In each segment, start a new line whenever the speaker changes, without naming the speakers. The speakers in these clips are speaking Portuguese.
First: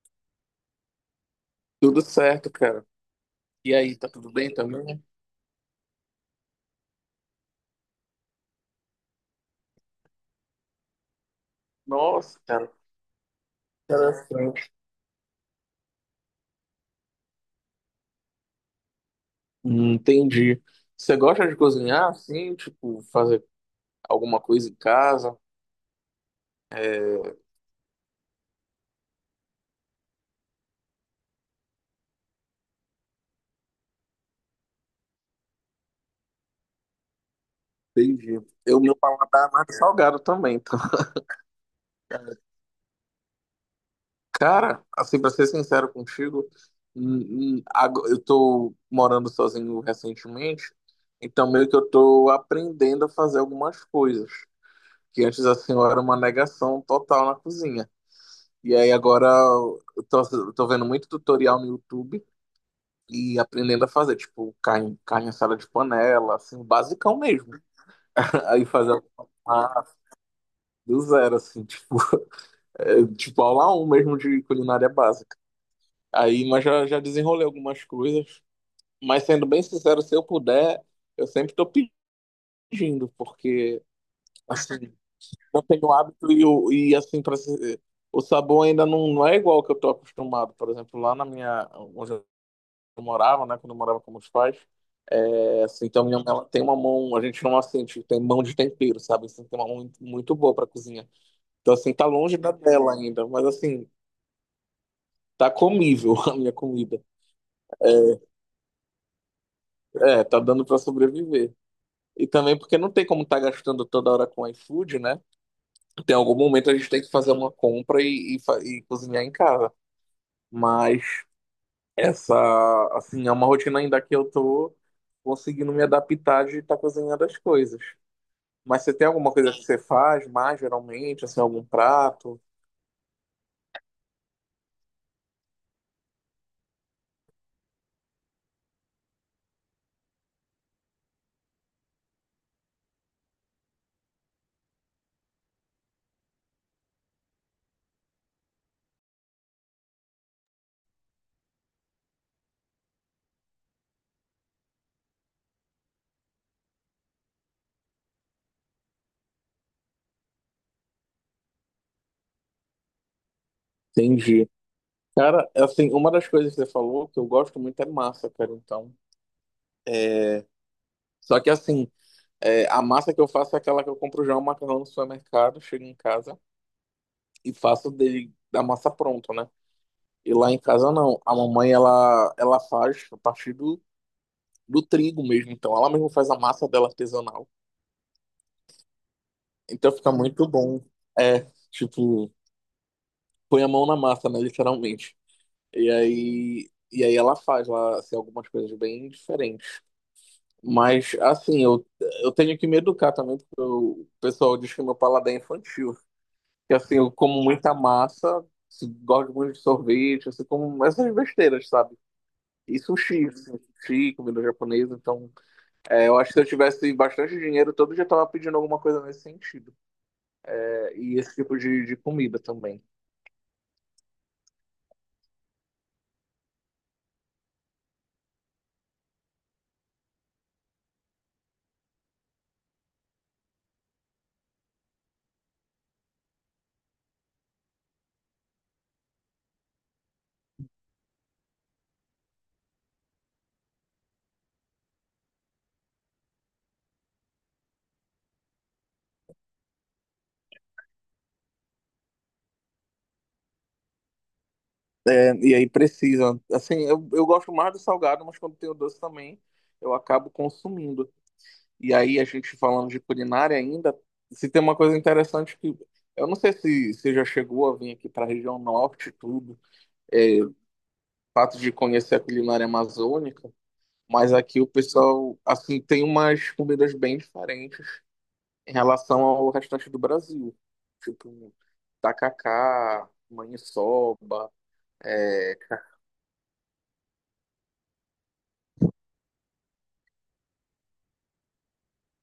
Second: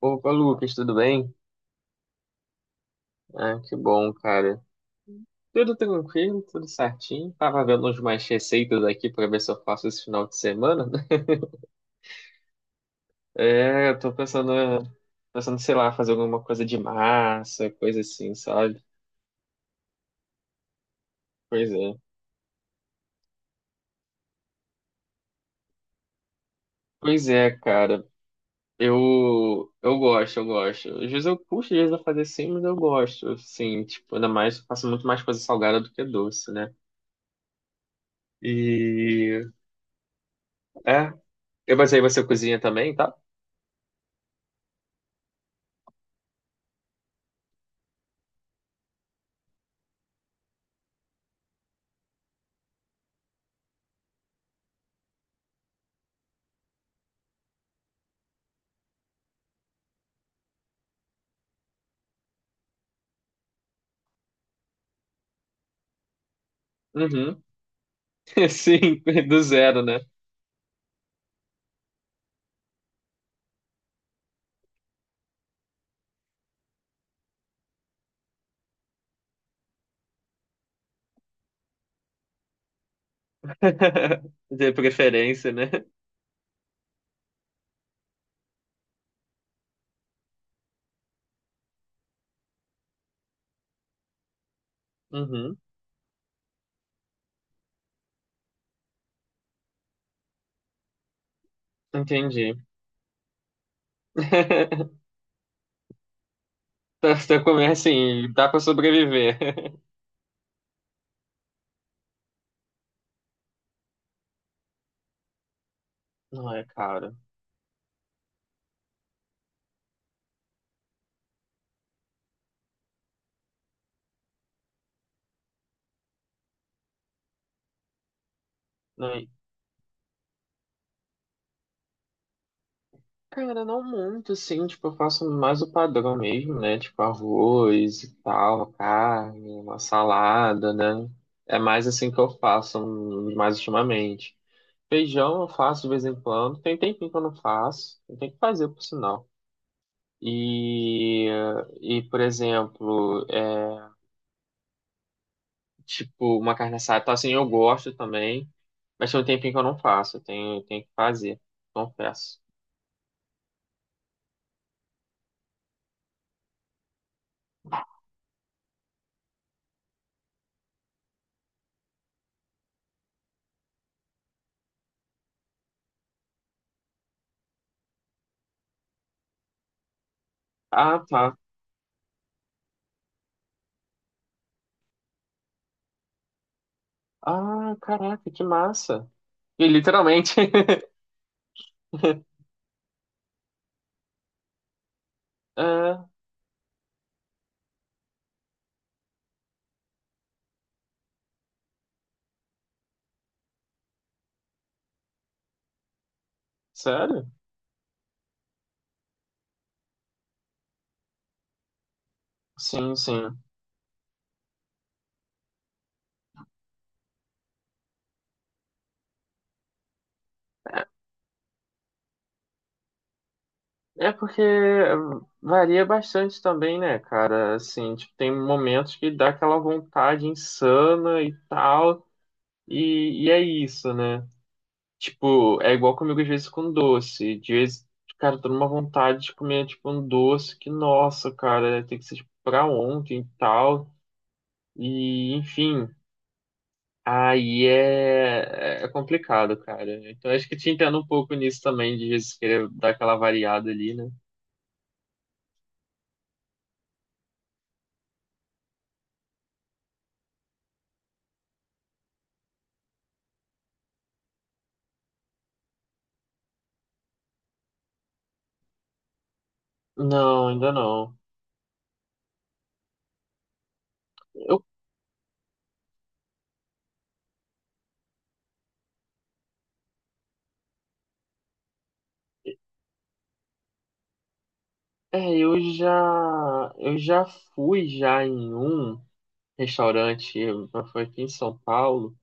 Opa, Lucas, tudo bem?
Tudo certo, cara.
Ah,
E
que
aí, tá
bom,
tudo bem
cara.
também?
Tudo tranquilo, tudo certinho. Tava vendo umas mais receitas aqui pra ver se eu faço esse final de semana,
Nossa, cara,
É, eu tô pensando,
interessante.
pensando, sei lá, fazer alguma coisa de massa, coisa assim, sabe?
Entendi. Você gosta de
Pois é.
cozinhar, assim, tipo, fazer alguma coisa em casa?
Pois é, cara. Eu gosto, eu gosto. Às vezes eu puxo, às vezes eu fazer sim, mas eu gosto, assim, tipo, ainda mais, eu faço muito mais coisa salgada do que doce, né?
Entendi. Eu, meu paladar
E,
é mais salgado também, tá?
é. Mas aí
É,
você cozinha também, tá?
cara, assim, pra ser sincero contigo, eu tô morando sozinho recentemente, então meio que eu tô aprendendo a fazer algumas coisas, que antes, assim, eu era uma negação total na cozinha. E aí agora eu tô vendo muito tutorial no YouTube e aprendendo a fazer, tipo, carne assada de panela, assim, o basicão
Uhum.
mesmo. Aí fazer
Sim,
a
do zero,
massa
né?
do zero, assim, tipo, é, tipo aula um mesmo de culinária básica. Aí, já desenrolei algumas coisas. Mas sendo bem sincero, se eu puder, eu sempre tô pedindo, porque,
De
assim,
preferência,
eu
né?
tenho hábito e, e assim, pra, se- o sabor ainda não é igual ao que eu tô acostumado. Por exemplo, lá na minha, onde eu morava, né? Quando eu morava com meus pais.
Uhum,
É, assim, então minha mãe ela tem uma mão, a gente não assim, tipo, tem mão de tempero, sabe? Assim, tem uma mão muito, muito boa pra cozinha. Então, assim, tá longe da
entendi.
dela ainda, mas assim, tá comível a minha comida.
Tá, você começa assim, dá pra sobreviver.
É, tá dando pra sobreviver. E também porque não tem como estar gastando toda hora com iFood, né? Tem algum
Não é,
momento a gente tem que
cara.
fazer uma compra e cozinhar em casa. Mas essa, assim, é uma rotina ainda que eu tô conseguindo me adaptar de estar cozinhando as coisas. Mas você tem
Não é-
alguma coisa que você faz mais geralmente, assim, algum prato?
Cara, não muito, assim, tipo, eu faço mais o padrão mesmo, né? Tipo, arroz e tal, carne, uma salada, né? É mais assim que eu faço, mais ultimamente. Feijão eu faço de vez em quando. Tem um tempinho que eu não faço. Tem que fazer, por sinal. E, e por exemplo, é, tipo, uma carne assada, tá, assim, eu gosto também, mas tem um tempinho que eu não faço, eu tenho que fazer, confesso.
Entendi. Cara, assim, uma das coisas que você falou que eu gosto muito é massa, cara. Então, é... só que assim, é, a massa que eu faço é aquela que eu compro já o macarrão no supermercado, chego em casa e faço dele da massa pronta, né? E lá em casa
Ah,
não. A
tá.
mamãe ela faz a partir do, do trigo mesmo. Então, ela mesmo faz a massa dela artesanal.
Ah, caraca, que massa. E
Então, fica
literalmente.
muito bom. É, tipo, põe a mão na massa, né? Literalmente. E
É,
aí, e aí ela faz lá assim, algumas coisas bem diferentes. Mas, assim, eu tenho que me educar também, porque o pessoal diz que meu paladar é infantil. Que, assim, eu
sério?
como muita massa, gosto muito de sorvete, assim, como essas besteiras, sabe? E
Sim,
sushi,
sim.
assim, sushi, comida japonesa. Então, é, eu acho que se eu tivesse bastante dinheiro, todo dia eu tava pedindo alguma coisa nesse sentido.
É
É, e esse tipo de comida também.
é porque varia bastante também, né, cara? Assim, tipo, tem momentos que dá aquela vontade insana e tal, e é isso, né? Tipo, é igual comigo às vezes com doce. De vez, cara, eu tô numa vontade de comer, tipo, um doce que, nossa, cara, tem que ser, tipo, pra ontem e tal. E, enfim, aí é complicado, cara. Então, acho que te entendo um pouco nisso também, de vezes querer dar aquela variada ali, né?
E aí precisa. Assim, eu gosto mais do salgado, mas quando tem o doce também, eu acabo consumindo. E aí, a gente falando de culinária ainda, se tem uma coisa interessante que. Eu não sei se você já chegou a vir aqui para a região norte e tudo, é,
Não,
o
ainda não.
fato de conhecer a culinária amazônica, mas aqui
Eu,
o pessoal, assim, tem umas comidas bem diferentes em relação ao restante do Brasil. Tipo, tacacá, maniçoba,
é,
é,
eu já, eu já fui já em um restaurante, foi aqui em São Paulo.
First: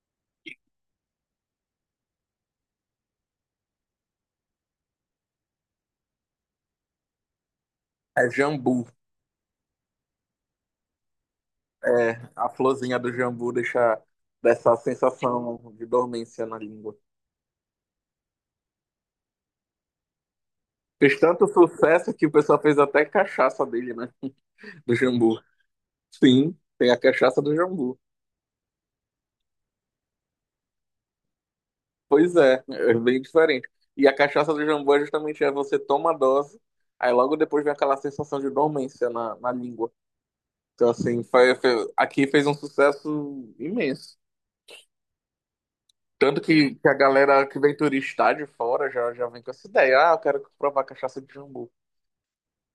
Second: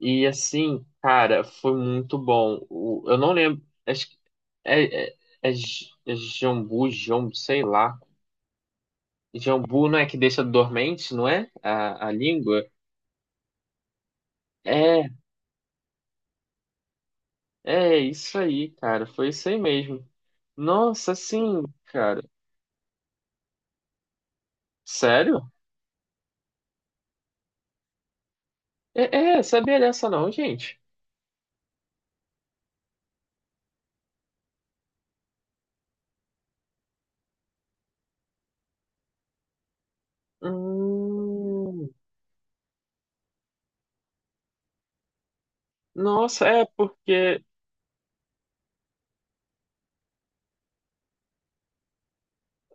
E assim, cara, foi muito bom. Eu não lembro. Acho que é, é, é jambu, jambu, sei lá.
é jambu.
Jambu não é que deixa dormente, não é? A
É, a
língua?
florzinha do jambu deixa dessa
É,
sensação de dormência na língua.
é isso aí, cara. Foi isso aí mesmo. Nossa,
Fez tanto
assim,
sucesso
cara.
que o pessoal fez até cachaça dele, né? Do jambu.
Sério?
Sim, tem a cachaça do jambu.
É, sabia dessa não, gente.
Pois é, é bem diferente. E a cachaça do jambu é justamente é você toma a dose, aí logo depois vem aquela sensação de dormência na, na língua. Então, assim,
Hum,
aqui fez um sucesso imenso. Tanto
nossa, é
que a
porque.
galera que vem turistar de fora já, já vem com essa ideia. Ah, eu quero provar cachaça de jambu.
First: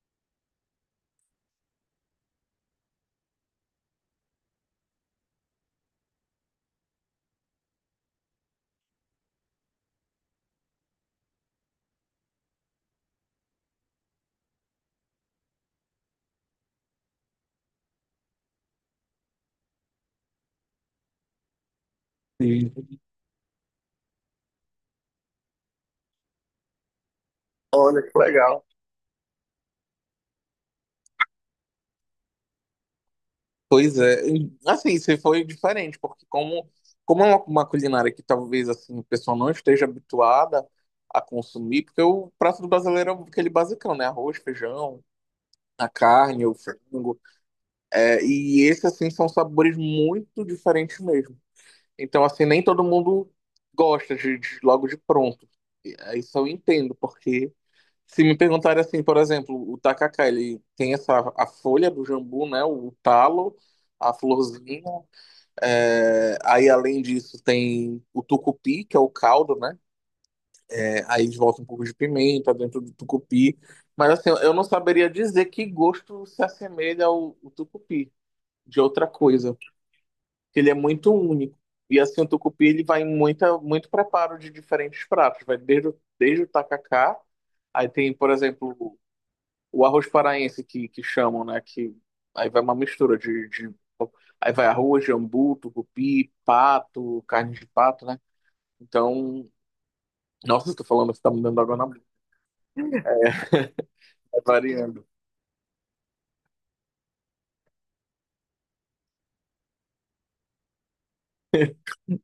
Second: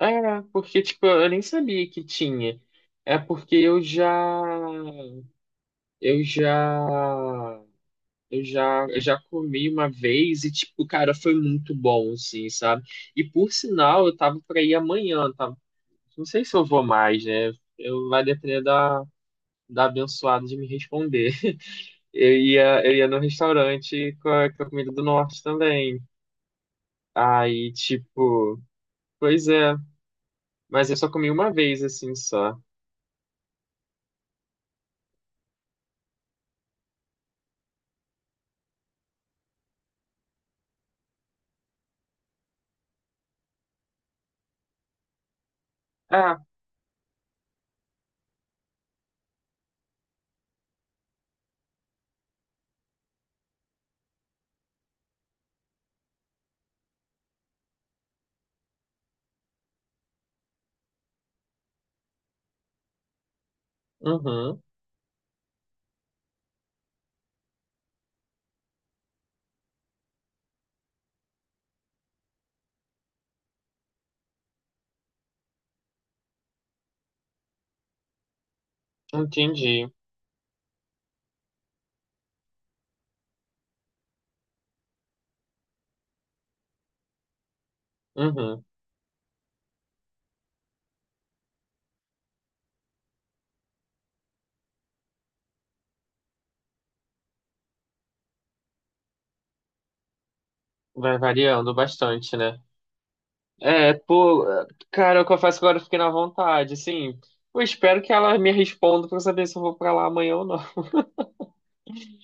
É, porque, tipo, eu nem sabia que tinha. É porque eu já. Eu já, eu já comi uma vez e, tipo, cara, foi muito bom, assim, sabe? E por sinal, eu tava pra ir amanhã, tá? Não sei se eu vou mais, né? Eu vai depender da, da abençoada de me responder. Eu
Sim.
ia, eu ia no restaurante com a comida do norte também. Aí,
Olha que
tipo,
legal.
pois é, mas eu só comi uma vez, assim, só.
Pois é, e, assim, se foi diferente, porque como é uma culinária que talvez assim, o pessoal não esteja habituada a consumir, porque o prato do brasileiro é aquele basicão, né? Arroz, feijão, a
Ah,
carne, o frango. É, e esses, assim, são sabores muito diferentes mesmo. Então, assim, nem todo mundo gosta logo de pronto. E, é, isso eu entendo, porque se me perguntarem assim, por exemplo, o tacacá, ele tem essa a folha do jambu, né? O talo, a
uhum,
florzinha. É, aí, além disso, tem o tucupi, que é o caldo, né? É, aí eles botam um pouco de pimenta dentro do tucupi. Mas assim, eu não saberia dizer que gosto se assemelha ao tucupi, de outra coisa.
entendi.
Ele é muito único. E assim, o tucupi, ele vai em muito preparo de diferentes pratos. Vai desde, desde o tacacá, aí tem, por
Uhum.
exemplo, o arroz paraense que chamam, né? Que aí vai uma mistura aí vai arroz, jambu, tucupi, pato, carne de pato, né? Então, nossa, estou falando,
Vai
você tá me dando
variando
água na boca,
bastante, né? É,
vai
pô,
variando.
cara, eu confesso que agora eu fiquei na vontade, assim. Eu espero que ela me responda pra eu saber se eu vou pra lá amanhã ou não,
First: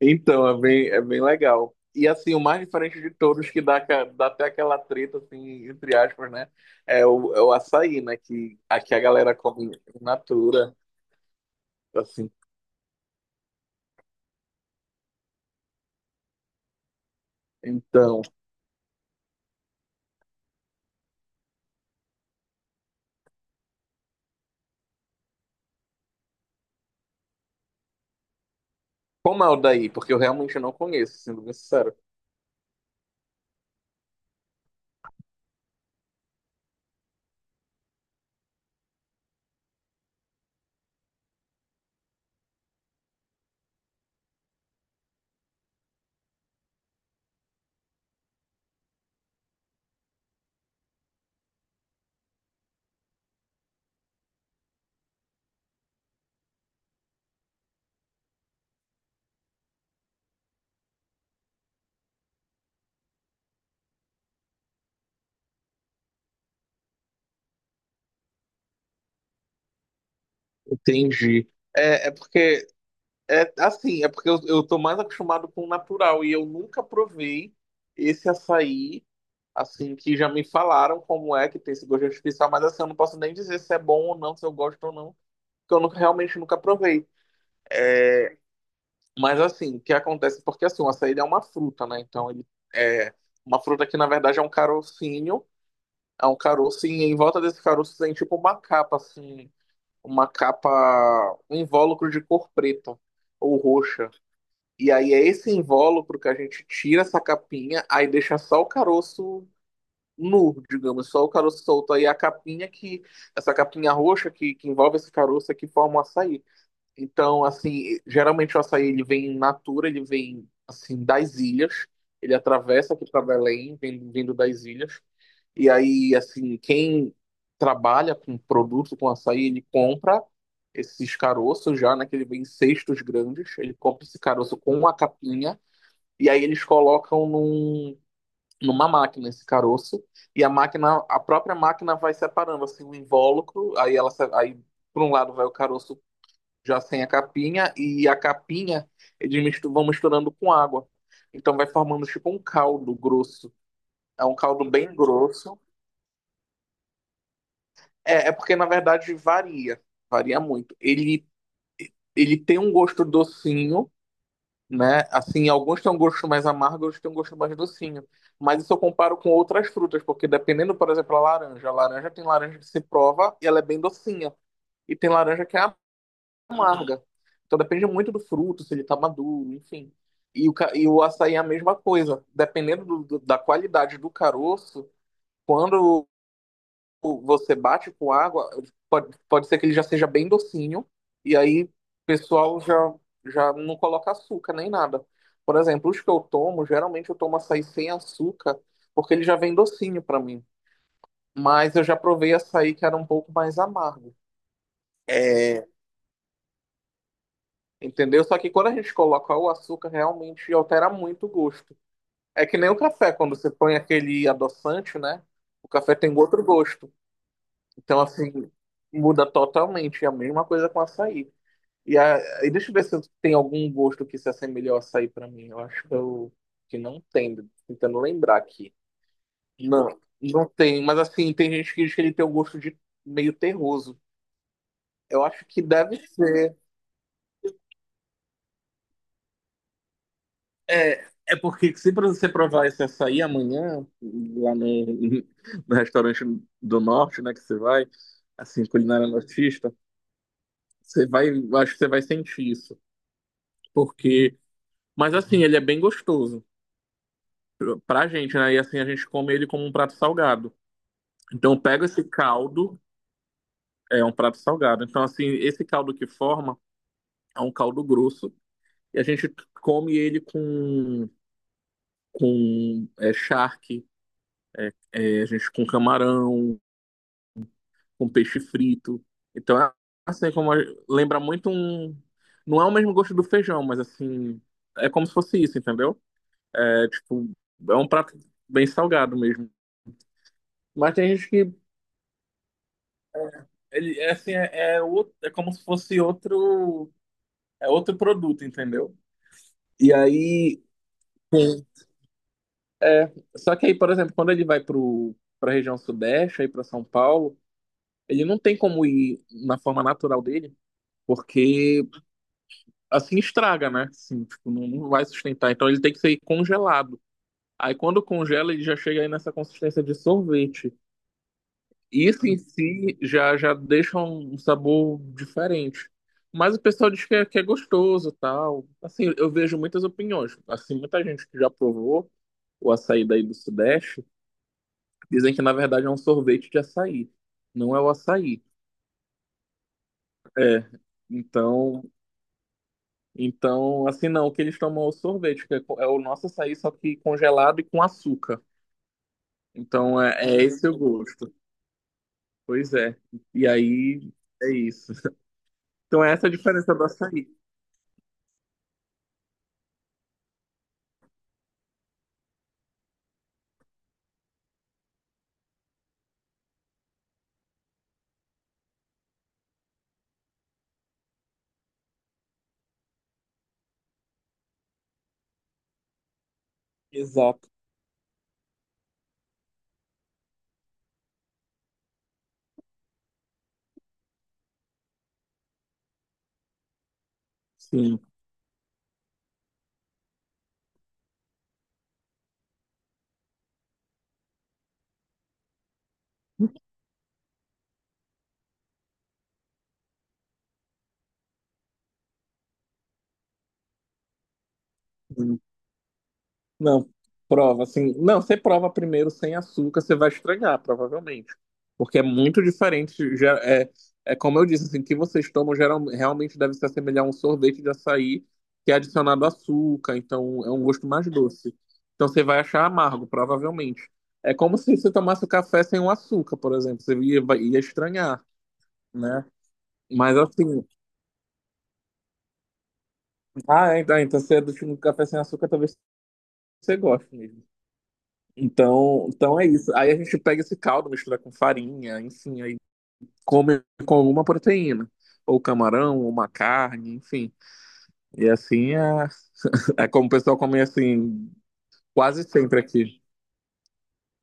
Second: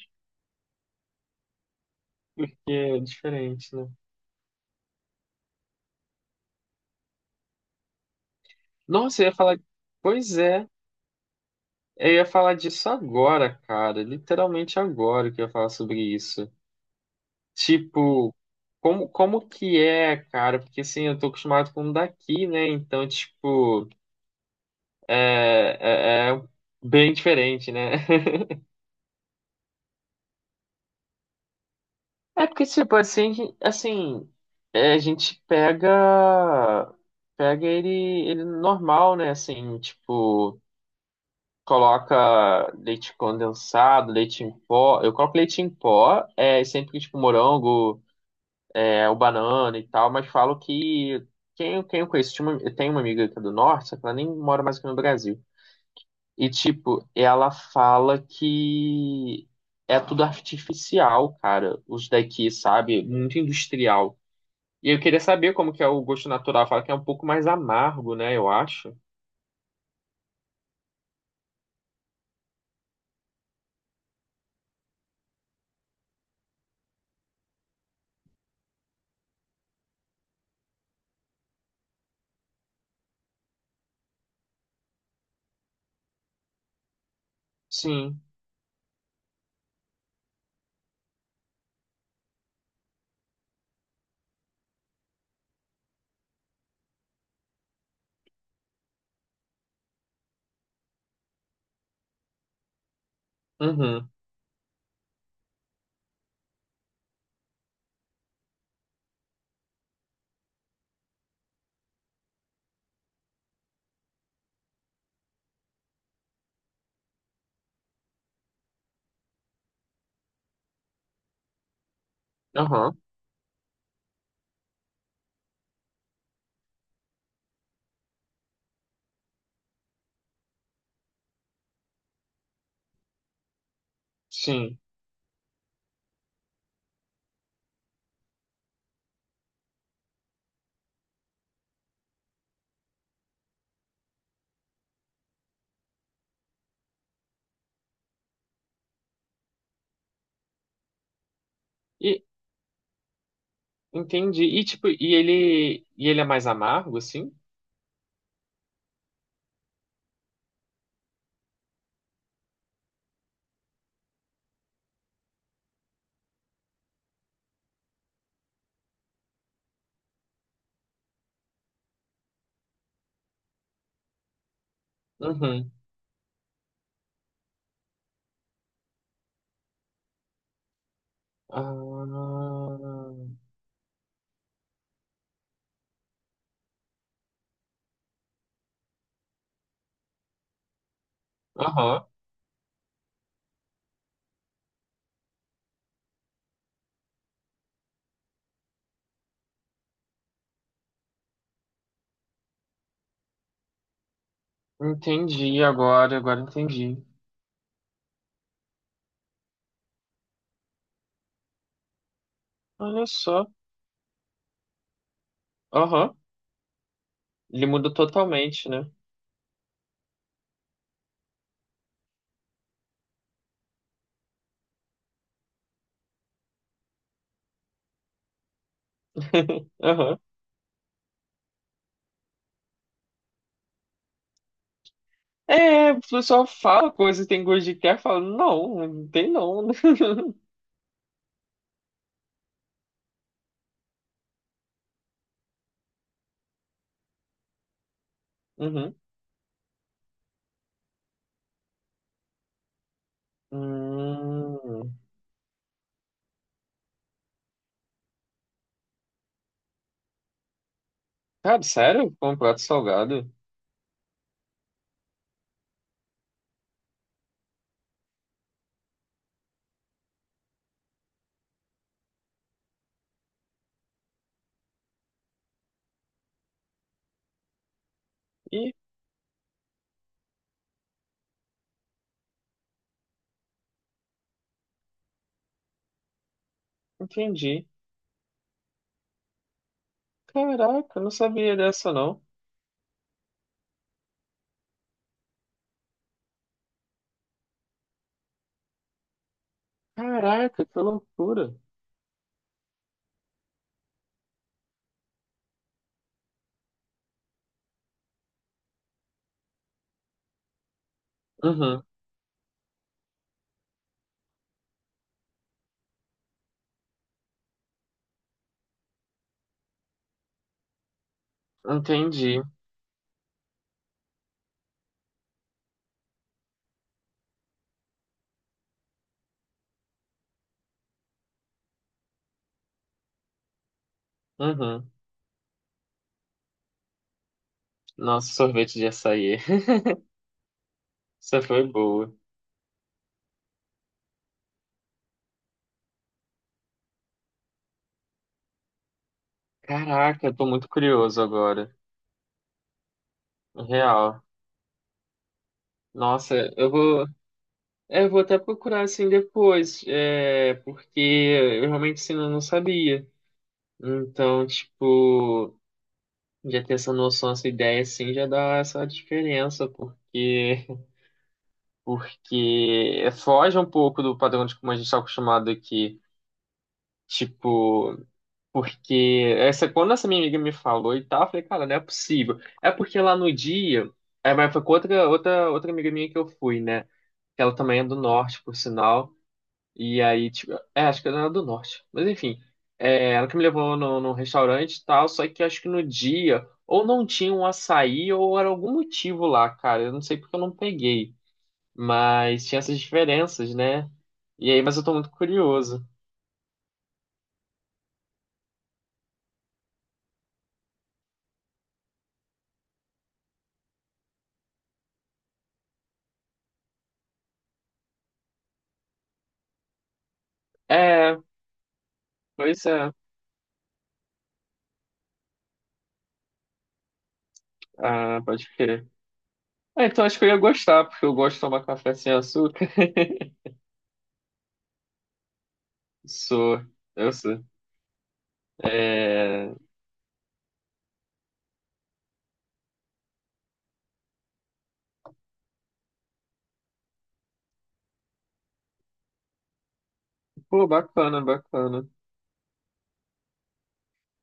Então, é bem legal. E assim, o mais
porque é
diferente de todos, que
diferente, né?
dá até aquela treta, assim, entre aspas, né? É o açaí, né? Que aqui a
Nossa, eu ia
galera
falar.
come in
Pois é,
natura,
eu ia
assim.
falar disso agora, cara. Literalmente agora que eu ia falar sobre isso.
Então,
Tipo, como que é, cara? Porque assim, eu tô acostumado com o daqui, né? Então, tipo, é bem diferente, né?
como é o daí? Porque eu realmente não conheço, sendo bem sincero.
É porque, tipo, assim, é, a gente pega ele normal, né? Assim, tipo, coloca leite condensado, leite em pó. Eu coloco leite em pó, é sempre tipo morango, é o banana e tal, mas falo que quem eu conheço, eu tenho uma amiga aqui do norte, só que ela nem mora mais aqui no Brasil. E, tipo, ela fala que é tudo artificial, cara, os daqui, sabe? Muito industrial. E eu queria saber como que é o gosto natural. Fala que é um pouco mais amargo, né? Eu acho.
Entendi. É porque é assim, é porque eu tô mais acostumado com o natural e eu nunca provei esse açaí, assim, que já me falaram como é que tem esse gosto artificial, mas assim, eu não posso nem dizer se é bom ou não, se eu gosto ou não, porque eu nunca, realmente nunca provei.
Sim.
Mas assim, o que acontece? Porque assim, o açaí é uma fruta, né? Então ele é uma fruta que na verdade é um carocinho, é um caroço e em volta desse caroço tem tipo uma capa, assim, uma capa, um invólucro de cor preta ou
Uhum.
roxa. E aí é esse invólucro que a gente tira essa capinha, aí deixa só o caroço nu, digamos, só o caroço solto. Aí é a capinha essa capinha roxa que envolve esse caroço é que forma o açaí. Então, assim, geralmente o açaí ele vem in natura, ele vem, assim, das ilhas. Ele atravessa
Aham.
aqui para Belém, vindo das ilhas. E aí, assim, quem trabalha com produto, com açaí, ele compra esses caroços já, né? Que ele vem em cestos grandes. Ele compra esse caroço
Sim.
com a capinha e aí eles colocam numa máquina esse caroço e a máquina, a própria máquina vai separando assim o invólucro, aí ela se- aí por um lado vai o caroço já sem a capinha e a capinha eles vão misturando com água. Então vai formando
E
tipo um caldo grosso. É um
entendi. E
caldo
tipo,
bem
e
grosso.
ele e ele é mais amargo, assim?
É, é porque na verdade varia muito. Ele tem um gosto docinho, né? Assim, alguns têm um gosto mais amargo, outros têm um gosto mais docinho. Mas isso eu comparo com outras frutas, porque dependendo, por exemplo, a laranja. A laranja tem laranja que se prova e ela é bem docinha. E tem laranja que
Uhum.
é amarga. Então depende muito do fruto, se ele tá maduro, enfim. E e o açaí é a mesma coisa. Dependendo
Ah.
da qualidade do caroço, quando você bate com água, pode ser que ele já seja bem docinho, e aí o
Aham.
pessoal já, já não coloca açúcar nem nada. Por exemplo, os que eu tomo, geralmente eu tomo açaí sem açúcar, porque ele já vem docinho pra mim. Mas eu já provei açaí que era um pouco mais amargo.
Entendi
É,
agora, agora entendi.
entendeu? Só que quando a gente coloca o açúcar, realmente altera muito o gosto. É que nem o
Olha
café, quando
só.
você põe aquele adoçante, né? O café
Aham.
tem outro gosto.
Ele muda
Então, assim,
totalmente, né?
muda totalmente. É a mesma coisa com açaí. E aí, deixa eu ver se tem algum gosto que se assemelhe ao açaí pra mim. Eu acho que não tem, tô tentando lembrar aqui. Não,
Aham.
não tem, mas assim, tem gente que diz que ele tem um gosto de meio terroso. Eu acho que
É,
deve
o pessoal
ser.
fala coisa, tem gosto de quer, fala, não, não tem não.
É, é porque se pra você provar esse açaí amanhã, lá no, no restaurante do norte, né, que você vai, assim,
Uhum.
culinária nortista, você vai, eu acho que você vai sentir isso. Porque,
Hum.
mas assim, ele é bem gostoso. Pra gente, né? E assim a gente come ele como um prato salgado. Então
Cara,
pega esse
sério? Com um prato
caldo,
salgado?
é um prato salgado. Então assim, esse caldo que forma é um caldo grosso e a gente come ele com é, charque, é, a gente com camarão, com peixe
Ih,
frito. Então é assim lembra muito um não é o mesmo gosto do feijão, mas assim é como se fosse isso, entendeu? É tipo
entendi.
é um prato bem salgado mesmo. Mas
Caraca, eu não
tem gente que
sabia dessa, não.
ele é assim, é como se fosse outro, é outro produto, entendeu? E aí,
Caraca, que loucura.
sim. É, só que aí, por exemplo, quando ele vai pro para a região sudeste, aí para São Paulo, ele não tem como ir na forma natural dele,
Uhum,
porque assim estraga, né? Assim, tipo, não vai sustentar. Então ele tem que ser congelado. Aí quando congela, ele já chega aí nessa consistência de sorvete. Isso em
entendi.
si já, já deixa um sabor diferente. Mas o pessoal diz que é gostoso, tal. Assim, eu vejo muitas opiniões. Assim, muita gente que já provou o açaí daí do Sudeste
Uhum.
dizem que na verdade é um sorvete de açaí, não é o
Nossa,
açaí.
sorvete de açaí.
É.
Essa foi
Então,
boa.
então assim não, o que eles tomam é o sorvete, é o nosso açaí só que congelado e com açúcar. Então
Caraca, eu
é
tô muito
esse o
curioso
gosto.
agora.
Pois é. E aí
Real.
é isso. Então é essa a
Nossa,
diferença do açaí.
eu vou até procurar assim depois. É, porque eu realmente assim, não sabia. Então, tipo, já ter essa noção, essa ideia assim, já dá essa diferença, porque. Porque foge um pouco do padrão de como a gente está acostumado aqui.
Exato.
Tipo, quando essa minha amiga me falou e tal, eu falei, cara, não é possível. É porque lá no dia, mas foi com outra amiga minha que eu fui, né? Que ela também é do
Sim,
norte, por sinal. E aí, tipo, acho que ela era do norte. Mas enfim, ela que me levou no restaurante e tal, só que acho que no dia, ou não tinha um açaí, ou era algum motivo lá, cara. Eu não sei porque eu não peguei. Mas tinha essas diferenças, né? E aí, mas eu tô muito
sim.
curioso.
Não, prova assim. Não, você prova primeiro sem açúcar, você vai estragar provavelmente. Porque é muito diferente. É como eu disse, assim, o que vocês tomam geral, realmente deve se assemelhar a um sorvete de açaí que é adicionado açúcar, então é um gosto mais
É,
doce. Então você vai
pois
achar
é.
amargo, provavelmente. É como se você tomasse o café sem o açúcar, por exemplo. Ia
Ah,
estranhar,
pode crer.
né?
Ah, então
Mas
acho que eu ia
assim,
gostar, porque eu gosto de tomar café sem açúcar.
ah, então, então você é do time do café sem açúcar, talvez
Sou,
você
eu
goste
sou.
mesmo. Então, então é
É.
isso. Aí a gente pega esse caldo, mistura com farinha, enfim, aí come com alguma proteína. Ou camarão, ou uma carne, enfim. E assim é, é como o pessoal come
Pô, bacana,
assim
bacana.
quase sempre aqui.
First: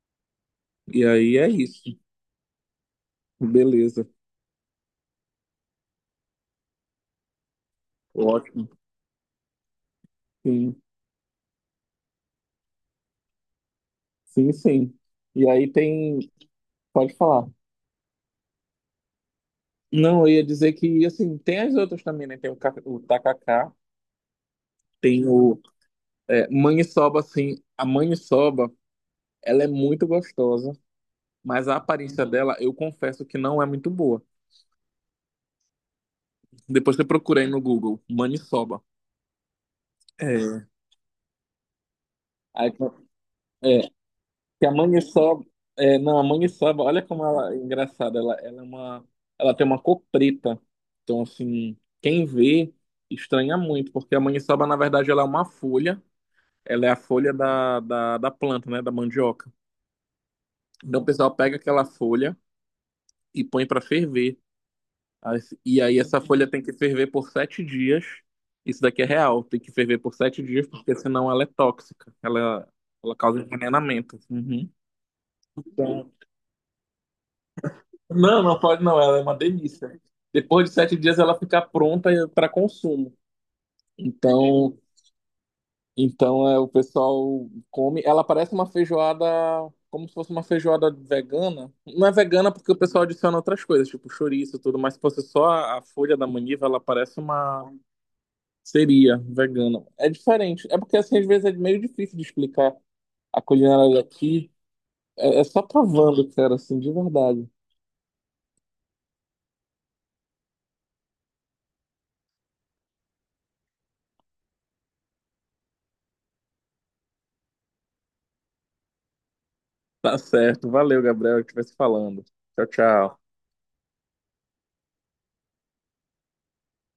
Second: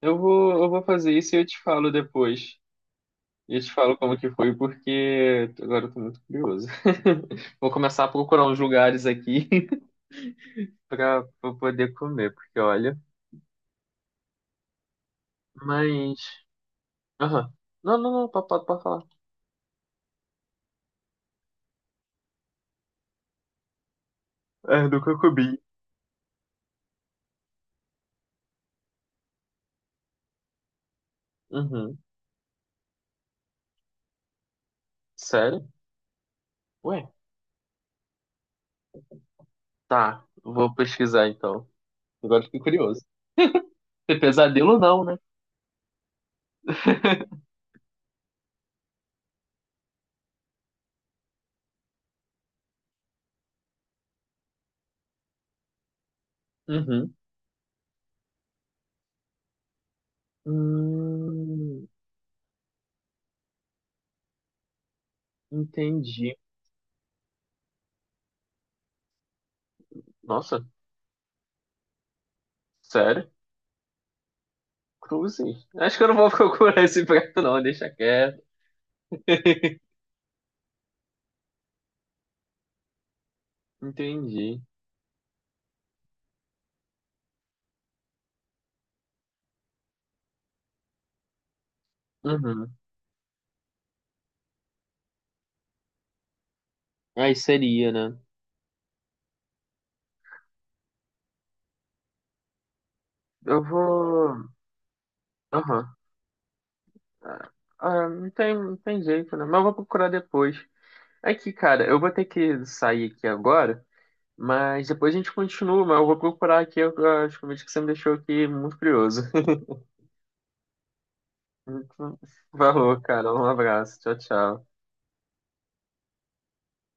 Eu vou
E
fazer isso
aí
e eu
é
te falo
isso.
depois. E eu te falo
Beleza.
como que foi, porque agora eu tô muito curioso. Vou começar a procurar uns
Ótimo.
lugares aqui
Sim,
pra poder comer, porque olha.
sim. E aí
Mas.
tem. Pode falar.
Aham. Não, não, não, pode falar.
Não, eu ia dizer que assim, tem as outras também, né? Tem o tacacá,
É, do que eu
tem
comi.
maniçoba, assim. A maniçoba, ela é muito gostosa. Mas a
Uhum.
aparência dela, eu confesso que não é muito boa.
Sério?
Depois eu
Ué,
procurei no Google, maniçoba.
tá.
É.
Vou pesquisar então. Agora fiquei
Aí,
curioso.
é,
Ter
que a
pesadelo ou não, né?
maniçoba. É, não, a maniçoba, olha como ela é engraçada. Ela é uma, ela tem uma cor preta. Então, assim, quem vê estranha muito, porque a maniçoba, na verdade, ela é uma folha. Ela é a
Uhum.
folha da planta, né? Da mandioca. Então, o pessoal pega aquela
Hum,
folha e põe para ferver. E aí essa
entendi.
folha tem que ferver por 7 dias. Isso daqui é real, tem que ferver por sete
Nossa,
dias, porque senão ela é tóxica. Ela
sério?
causa envenenamento. Uhum.
Cruze. Acho que eu
Então,
não vou procurar esse prato, não. Deixa quieto.
não pode não, ela é uma delícia. Depois de 7 dias ela fica pronta para consumo.
Entendi.
Então, então é, o pessoal come. Ela parece uma feijoada, como se fosse uma feijoada vegana. Não é vegana porque
Uhum.
o pessoal adiciona outras coisas, tipo chouriço e tudo, mas se fosse só a folha da maniva, ela parece
Aí
uma
seria, né?
seria vegano. É diferente. É porque assim, às vezes é meio difícil de explicar a
Eu
culinária
vou.
daqui. É, é só
Aham.
provando, cara, assim, de verdade.
Ah, ah, não tem, jeito, né? Mas eu vou procurar depois. É que, cara, eu vou ter que sair aqui agora. Mas depois a gente continua, mas eu vou procurar aqui as comidas que você me deixou aqui muito curioso.
Tá certo. Valeu, Gabriel, que vai se falando. Tchau,
Valeu,
tchau.
cara. Um abraço. Tchau, tchau.